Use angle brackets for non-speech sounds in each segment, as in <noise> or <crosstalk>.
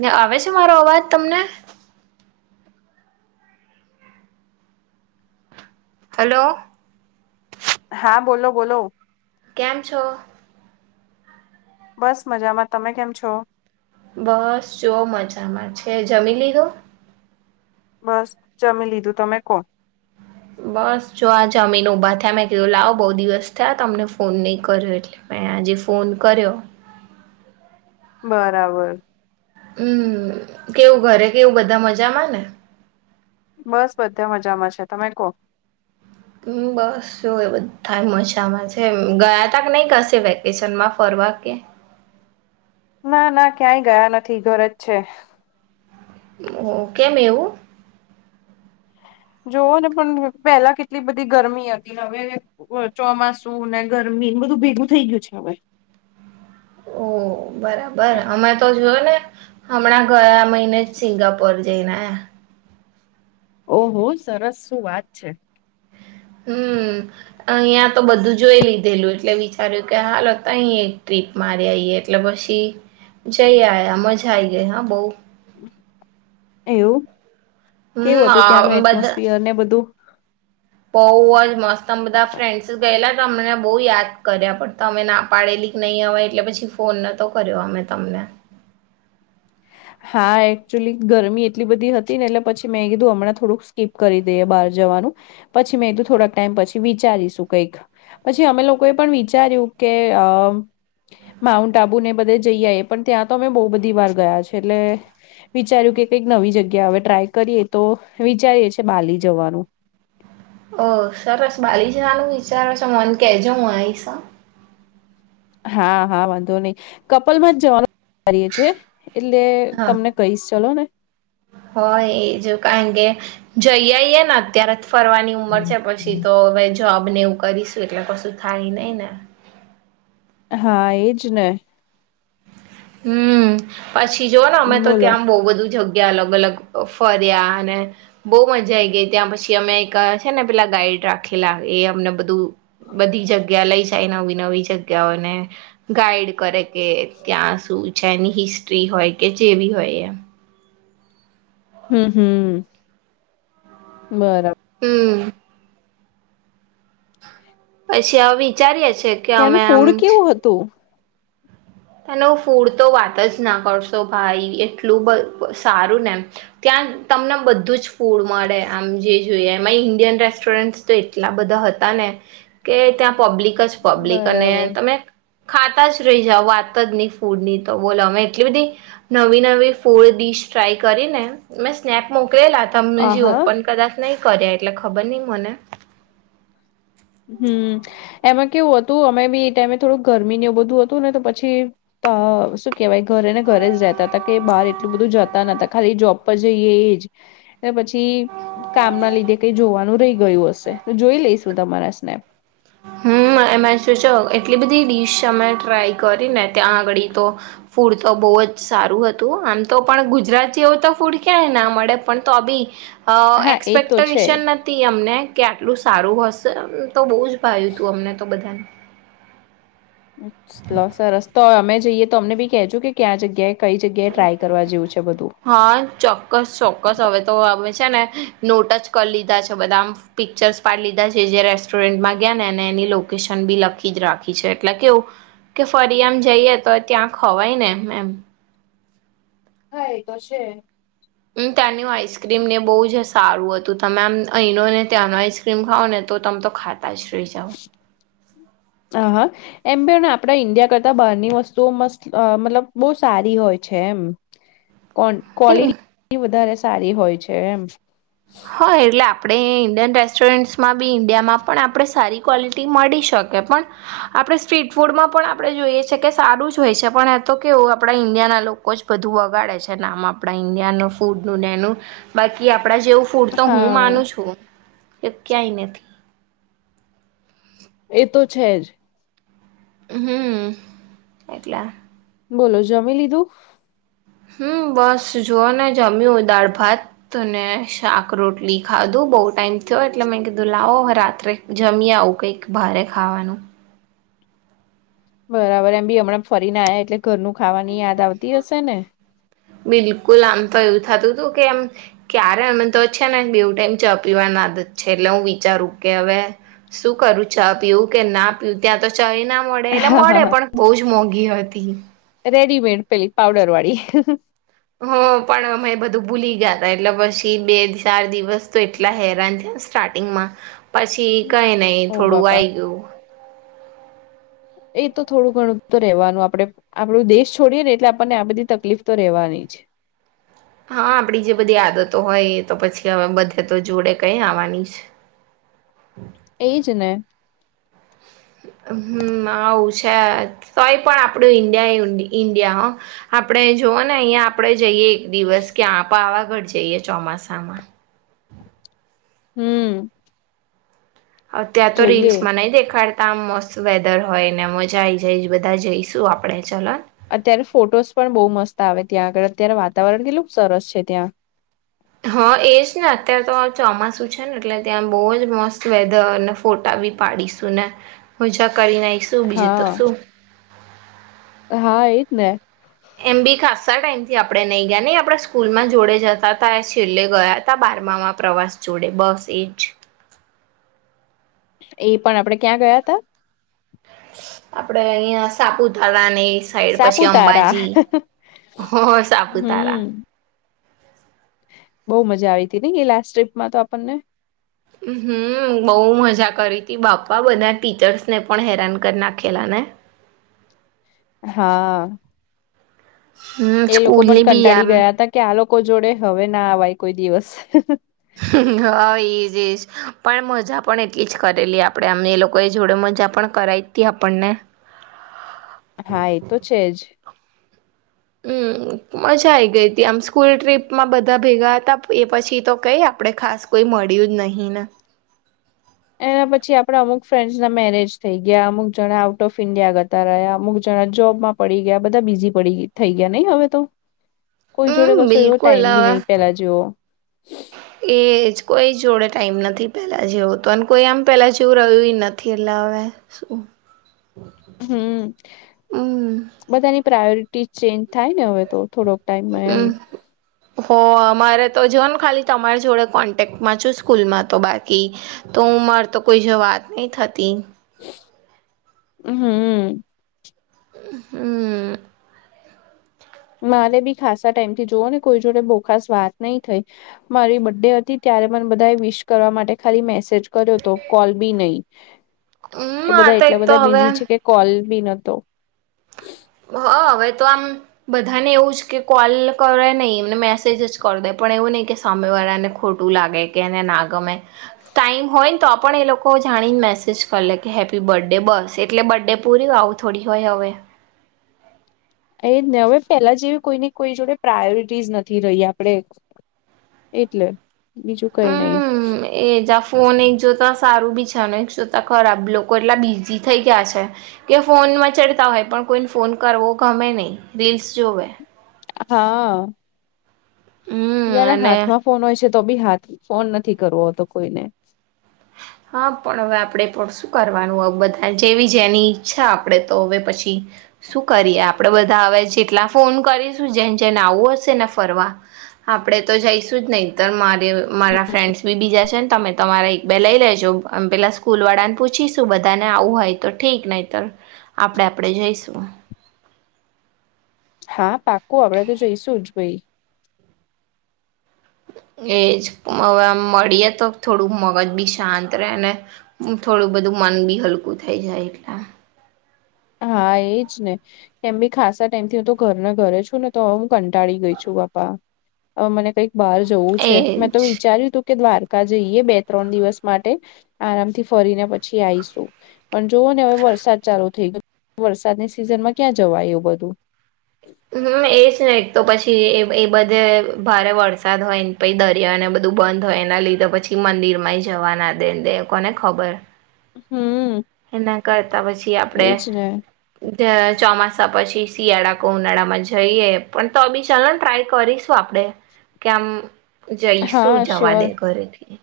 ને આવે છે મારો અવાજ તમને? હલો. હા, બોલો બોલો કેમ છો? બસ મજામાં, તમે કેમ છો? બસ જો મજામાં છે, જમી લીધું? બસ જમી લીધું, તમે કો. બસ જો આ જમીને ઉભા થયા, મેં કીધું લાવ બઉ દિવસ થયા, તમને ફોન નહી કર્યો એટલે મે આજે ફોન કર્યો. બરાબર. હમ્મ, કેવું ઘરે કેવું બધા મજામાં ને? બસ બધા મજામાં છે, તમે કો? બસ જો એ બધાય મજામાં છે, ગયા તા કે નઈ કશે વેકેશનમાં ફરવા કે? ના ના ક્યાંય ગયા નથી ઘરે જ છે. ઓ, કેમ એવું? જોવ ને પણ પહેલા કેટલી બધી ગરમી હતી ને હવે ચોમાસુ ને ગરમી બધું ભેગું થઇ ગયું છે હવે. ઓ બરાબર અમાર તો જોવોને હમણાં ગયા મહિને જ સિંગાપોર જઈને આયા. ઓહો સરસ શું વાત છે. હમ અહીયાં તો બધું જોઈ લીધેલું એટલે વિચાર્યું કે હાલો તહીં એક ટ્રીપ મારે આઈએ એટલે પછી જઇ આયા મજા આવી ગઈ હા બહું. એવું હમ કેવું હતું આ ત્યાંનું એટમોસફિયર ને બધું બહુ જ મસ્ત તમે બધા ફ્રેન્ડ્સ ગયેલા અમને બહુ યાદ કર્યા પણ તો અમે ના પાડેલી કે નહીં અવાય એટલે પછી ફોન નતો કર્યો અમે તમને હા એકચુલી ગરમી એટલી બધી હતી ને એટલે પછી મેં કીધું હમણાં થોડુંક સ્કીપ કરી દઈએ બહાર જવાનું પછી મેં કીધું થોડાક ટાઈમ પછી વિચારીશું કંઈક પછી અમે લોકો એ પણ વિચાર્યું કે અ માઉન્ટ આબુ ને બધે જઈ આએ પણ ત્યાં તો અમે બહુ બધી વાર ગયા છે એટલે વિચાર્યું કે કંઈક નવી જગ્યા ટ્રાય કરીએ તો વિચારીએ છીએ બાલી જવાનું ઓ સરસ બાલી જવાનું વિચારો છો મન કેજો હું આઈશ હા હા વાંધો નહી કપલ માં જ જવાનું વિચારી એછે એટલે તમને કઈસ ચલો ને હો એજ કારણ કેે જઈ આઈએ ને અત્યારે જ ફરવાની ઉંમર છે પછી તો હવે જોબ ને એવું કરીશું એટલે કશું થાય નહી ને હા એજ ને હમ પછી જોઓ ને અમે તો બોલો ત્યાં બહુ બધું જગ્યા અલગ અલગ ફરયાને બહુ મજા આવી ગઈ ત્યાં પછી અમે છે ને પેલા ગાઈડ રાખેલા એ અમને બધું બધી જગ્યા લઈ જ નવી નવી જગ્યાઓને ગાઈડ કરે કે ત્યાં શું છે એની હિસ્ટ્રી હોય કે જેવી હોય એમ હમ હમ બરાબર હમ પછી હ વિચાર્યા છે કે અમે એનું આમ ફુડ કેવું હતું ત્યાંનુ ફૂડ તો વાત જ ના કરશો ભાઈ એટલું બધ સારું ને એમ ત્યાં તમને બધું જ ફૂડ મળે આમ જે જોઈએ એમાં ઇન્ડિયન રેસ્ટોરન્ટ એટલા બધા હતા ને કે ત્યાં પબ્લિક પબ્લિક અને બરાબર તમે ખાતા જ રહી જાઓ ન ફૂડ ની તો બોલો અમે એટલી બધી નવી નવી ફૂડ ડીશ ટ્રાય કરીને મેં સ્નેપ મોકલેલા હતી તમને આ જે હા ઓપન કદાચ નહીં કર્યા એટલે ખબર નહીં મને હમ એમાં કેવું હતું અમે બી એ ટાઈમે થોડું ગરમી બધું હતું ને તો પછી તો શું કેહેવાય ઘરે ને ઘરે જ રહેતા હતા કે બહાર એટલું બધું જતા ન હતા ખાલી જોબ પર જઈએ એ જ એ પછી કામ ના લીધે કઈ જોવાનું રહી ગયું હશે તો જોઈ લઈશું તમારા સ્નનેપ હમ એમાં જોજો એટલી બધી ડીશ અમે ટ્રાય કરીને ત્યાં આગળી તો ફૂડ તો બહુ જ સારું હતું આમ તો પણ ગુજરાતીવ તો ફૂડ ક્યાંય ના મળે પણ તો બી અ હા એ તો છે એક્સપેક્ટેશન નથી તી અમને કે આટલું સારું હશે. એમ તો બહુ જ ભાવ્યુંતું અમને તો બધાને લો સરસ! તો અમે જઈએ તો અમને બી કેજો કે ક્યાં જગ્યાએ કઈ જગ્યાએ ટ્રાય કરવા જેવું છે બધું? હા ચોક્કસ ચોક્કસ. હવે તો હમે છે ને નોટ જ કરી લીધા છે. બધાં આમ પિક્ચર્સ પાડી લીધા છે. જે રેસ્ટોરન્ટમાં ગ્યા ને અને એની લોકેશન બી લખીજ રાખી છે. એટલે કેવુ કે ફરી આમ જઈએ તો ત્યાં ખવાય ને એમ હા એતો છે. એમ ત્યાંની આઈસક્રીમ ને એ બહુ જ સારું હતું. તમે આમ અહીંનો ને ત્યાંનો આઈસ ક્રીમ ખાવ ને તો તમે તો ખાતા જ રઈ જાવ હ હા એમ પણ આપણા ઈન્ડિયા કરતા બહારની વસ્તુઓ મસ્ત મતલબ બહુ સારી હોય છે એમ. કોન એટલે કવોલિટી વધારે સારી હોય છે એમ. હા એટલે આપણે ઇન્ડિયન રેસ્ટોરન્ટ્સમાં બી ઇન્ડિયામાં પણ આપણે સારી ક્વોલિટી મળી શકે પણ આપણે સ્ટ્રીટફૂડમાં પણ આપણે જોઈએ છે કે સારું જ હોય છે. પણ એ તો કેવું આપણા ઈન્ડિયાના લોકો જ બધું બગાડે છે નામ આપણા ઈન્ડિયાનું ફૂડનું ને એનું. બાકી આપણા જેવું ફૂડ તો હું હા માનું છું કે ક્યાંય નથી. એ તો છે જ. હમ્મ એટલે બોલો જમી લીધું? હમ્મ બસ જોઓ ને જમ્યું. દાળ ભાત તને શાક રોટલી ખાધું. બઉ ટાઈમ થ્યો એટલે મેં કીધું લાવો હ રાત્રે જમ્યાઉ કંઈક ભારે ખાવાનું બરાબર એમ બી હમણાં ફરીને આયા એટલે ઘરનું ખાવાની યાદ આવતી હશે ને? બિલકુલ આમ તો એવું થાતું તું કે એમ ક્યારે અમે તો છે ને બેવું ટાઈમ ચ્હા પીવાના આદત છે. એટલે હું વિચારું કે હવે શું કરું? ચા પીવું કે ના પીવું? ત્યાં તો ચાય ના મળે એટલે હા હા મળે હા પણ બહુજ મોંઘી હતી. રેડીમેડ પેલી પાવડરવાળી હ પણ અમે બધું ભૂલી ગ્યાતા એટલે પછી બે ચાર દિવસ તો એટલા હેરાન થ્યાસ સ્ટાર્ટિંગમાં પછી કાઈ નહી ઓ થોડું બાપા આઈ ગ્યુ એ તો થોડું ઘણું તો રહેેવાનું આપડે આપણો દેશ છોડીએ ને એટલે આપણને આ બધી તકલીફ તો રહેવાની જ હા આપડી જે બધી આદતો હોય એ તો પછી હવે બધે તો જોડે કંઈ આવાની છ. એજને હમ્મ આવું છે. તોય પણ આપડું ઈન્ડિયા એ ઈન્ડિયા હો. આપણે જોવો ને અહિયાં આપણેે જઈએ એક દિવસ ક્યાં પાવાગઢ જઈએ ચોમાસામાં. હમ્મ અત્યાર તો રીલ્સમાં નહીં દેખાડ તાં મસ્ત વેધર હોય ને મજા આય જાય. બધા જઈશું આપડે ચલોન. અત્યારે ફોટોસ પણ બહુ મસ્ત આવે ત્યાં આગળ અત્યારે વાતાવરણ કેટલું સરસ છે ત્યાં. હા એ જ ને અત્યારે તો ચોમાસું છે ને એટલે ત્યાં બવજ મસ્ત વેધર ને ફોટા બી પાડીશું ને મજા કરીને આઈશું. બીજું તો હા શું? હા એજ ને એમ બી ખાસ્સા ટાઈમથી આપણે નહી ગ્યા નઇ. આપડા સ્કૂલમાં જોડે જતાતા છેલ્લે ગયાતા બારમામાં પ્રવાસ જોડે બસ એ જ એ પણ આપડે ક્યાં ગયા તા? આપડે અહિયાં સાપુતારા ને ઈસ સાઈડ પછી સાપુતારા. અંબાજી હ -સાપુતારા હમ બહુ મજા આવી તી નઈ એ લાસ્ટ ટ્રીપમાં તો આપણને હમમ બહુ મજા કરી તી બાપા બધા ટીચર્સ ને પણ હેરાન કરી નાખેલા ને હા હમ એ લોકો સ્કૂલની પણ બી કંટાળી આમ ગયા તા કે આ લોકો જોડે હવે ના અવાય કોઈ દિવસ હા એજ એજ પણ મજા પણ એટલી જ કરેલી આપડે આમ એ લોકો એ જોડે મજા પણ કરાય તી આપણને હા એ તો છે જ અમમમ મજા આઈ ગઈ હતી આમ સ્કૂલ ટ્રીપમાં બધાં ભેગા હતા એ પછી તો કઈ આપણે ખાસ કોઈ મળ્યું જ નહીં ને એના પછી આપડા અમુક ફ્રેન્ડ્સ મેરેજ થઈ ગયા અમુક જણા આઉટ ઓફ ઈન્ડિયા જતા રહ્યા અમુક જણા જોબમાં પડી ગયા બધા બીઝી પડી થઈ ગયા નહી હવે તો <inaudible> કોઈ જોડે કસો એવો બિલકુલ ટાઈમ બી નહી પેલા જેવો એ જ કોઈ જોડે ટાઈમ નથી પહેલાં જેવો તો અને કોઈ આમ પહેલાં જેવું રહ્યું નથી એટલે હવે શું હમમ હમ બધાની પ્રાયોરિટી ચેન્જ થાય ને હવે તો થોડોક ટાઈમમાં હઅઅ હ અમારે તો જોઓ ને ખાલી તમારી જોડે કોન્ટેક્ટમાં છું સ્કૂલમાં તો બાકી તો હું મારે તો કોઈ જાડે વાત નહીં થતી હમમ હમમ મારે બી ખાસા ટાઈમ થી જોઓ ને કોઈ જોડે બહુ ખાસ વાત નહી થઈ. મારી બર્ડે હતી ત્યારે મને બધાએ વિષ કરવા માટે ખાલી મેસેજ કર્યો હતો કોલ બી નહી હમમ કે આ બધા તો એક એટલા તો બધા હવે બિઝી છે કે કોલ બી નતો હહ હવે તો આમ બધાને એવું જ કે કોલ કરે નહીંને મેસેજ જ કરી દે પણ એવું નહી કે સામેવાળાને ખોટું લાગે કે એને ના ગમે ટાઈમ હોય ને તો પણ એ લોકો જાણીને મેસેજ કરી લે કે હેપી બર્થડે બસ એટલે બર્થડે પૂરી આવું થોડી હોય હવે એજ ને હવે પહેલા જેવી કોઈને કોઈ જોડે પ્રાયોરિટી નથી આપડે એટલે બીજું કંઈ નહી હમ એજ આ ફોન એક જોતા સારું બી છે અને એક જોતા ખરાબ લોકો એટલા બીઝી થઈ ગયા છે કે ફોનમાં ચડતા હોય પણ કોઈને ફોન કરવો ગમે નહી રીલ્સ જોવે હાઅઅ હમ જેના અને હાથમાં ફોન હોય છે તો બી હાથ ફોન નથી કરવો કોઈને હા પણ હવે આપણે પણ શું કરવાનું બધા જેવી જેની ઈચ્છા આપણેે તો હવે પછી શું કરીએ આપડે બધા હવે જેટલા ફોન કરીશું જેન જેને આવું હશે ને ફરવા આપડે તો જઈશું જ નહી મારે મારા ફ્રેન્ડ્સ બી બીજા છે ને તમે તમારા એક બે લઈ લેજો આમ પેલા સ્કૂલવાળા ને પૂછી શું બધા ને આવું હોય તો ઠીક નહી તો આપણે આપડે જઈશું હા પાકું આપડે તો જઈશું જ ભઈ. એજ હવે મળીએ, તો થોડુંક મગજ બી શાંત રેને. થોડું બધું મન બી હલકું થઈ જાય એટલા. હા એજ ને. એમ બી ખાસા ટાઈમ થી હું તો ઘરના ઘરે છું ને તો હું કંટાળી ગઈ છું બાપા. હવે મને કઈક બહાર જવું છે. મેં તો એજ વિચાર્યું તું કે દ્વારકા જઈએ બે ત્રણ દિવસ માટે આરામથી ફરીને પછી આઈશું. પણ જોવો ને હવે વરસાદ ચાલુ થઈ ગયો, વરસાદની સિઝનમાં ક્યાં જવાય એ બધું. હમ એજ ને એક તો પછી એ બધે ભારે વરસાદ હોય ને પહિ દરિયાને બધું બધું બંધ હોય એના લીધે પછી મંદિરમાં માય જવા ના દેને દે કોને ખબર. હમ એના કરતા પછી આપડે એજ ને ત્યાં ચોમાસા પછી શિયાળા ઉનાળામાં જઈએ પણ તો બી ચાલોને ટ્રાય કરીશું આપણેે કે આમ જઈ હા શું જવા શ્યોર દે ઘરેથી.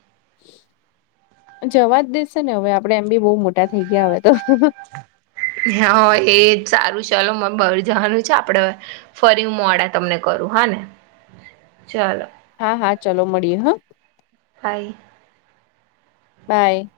જવા જ દેશે ને હવે આપડે એમ બી બહુ મોટા થઈ ગયા હવે તો. હા એજ સારું ચલો મન બાર જવાનું છે આપણે. ફરી હું મોડા તમને કરું હા ને! ચાલો. હા હા ચાલો મળીએ હો! હાય બાય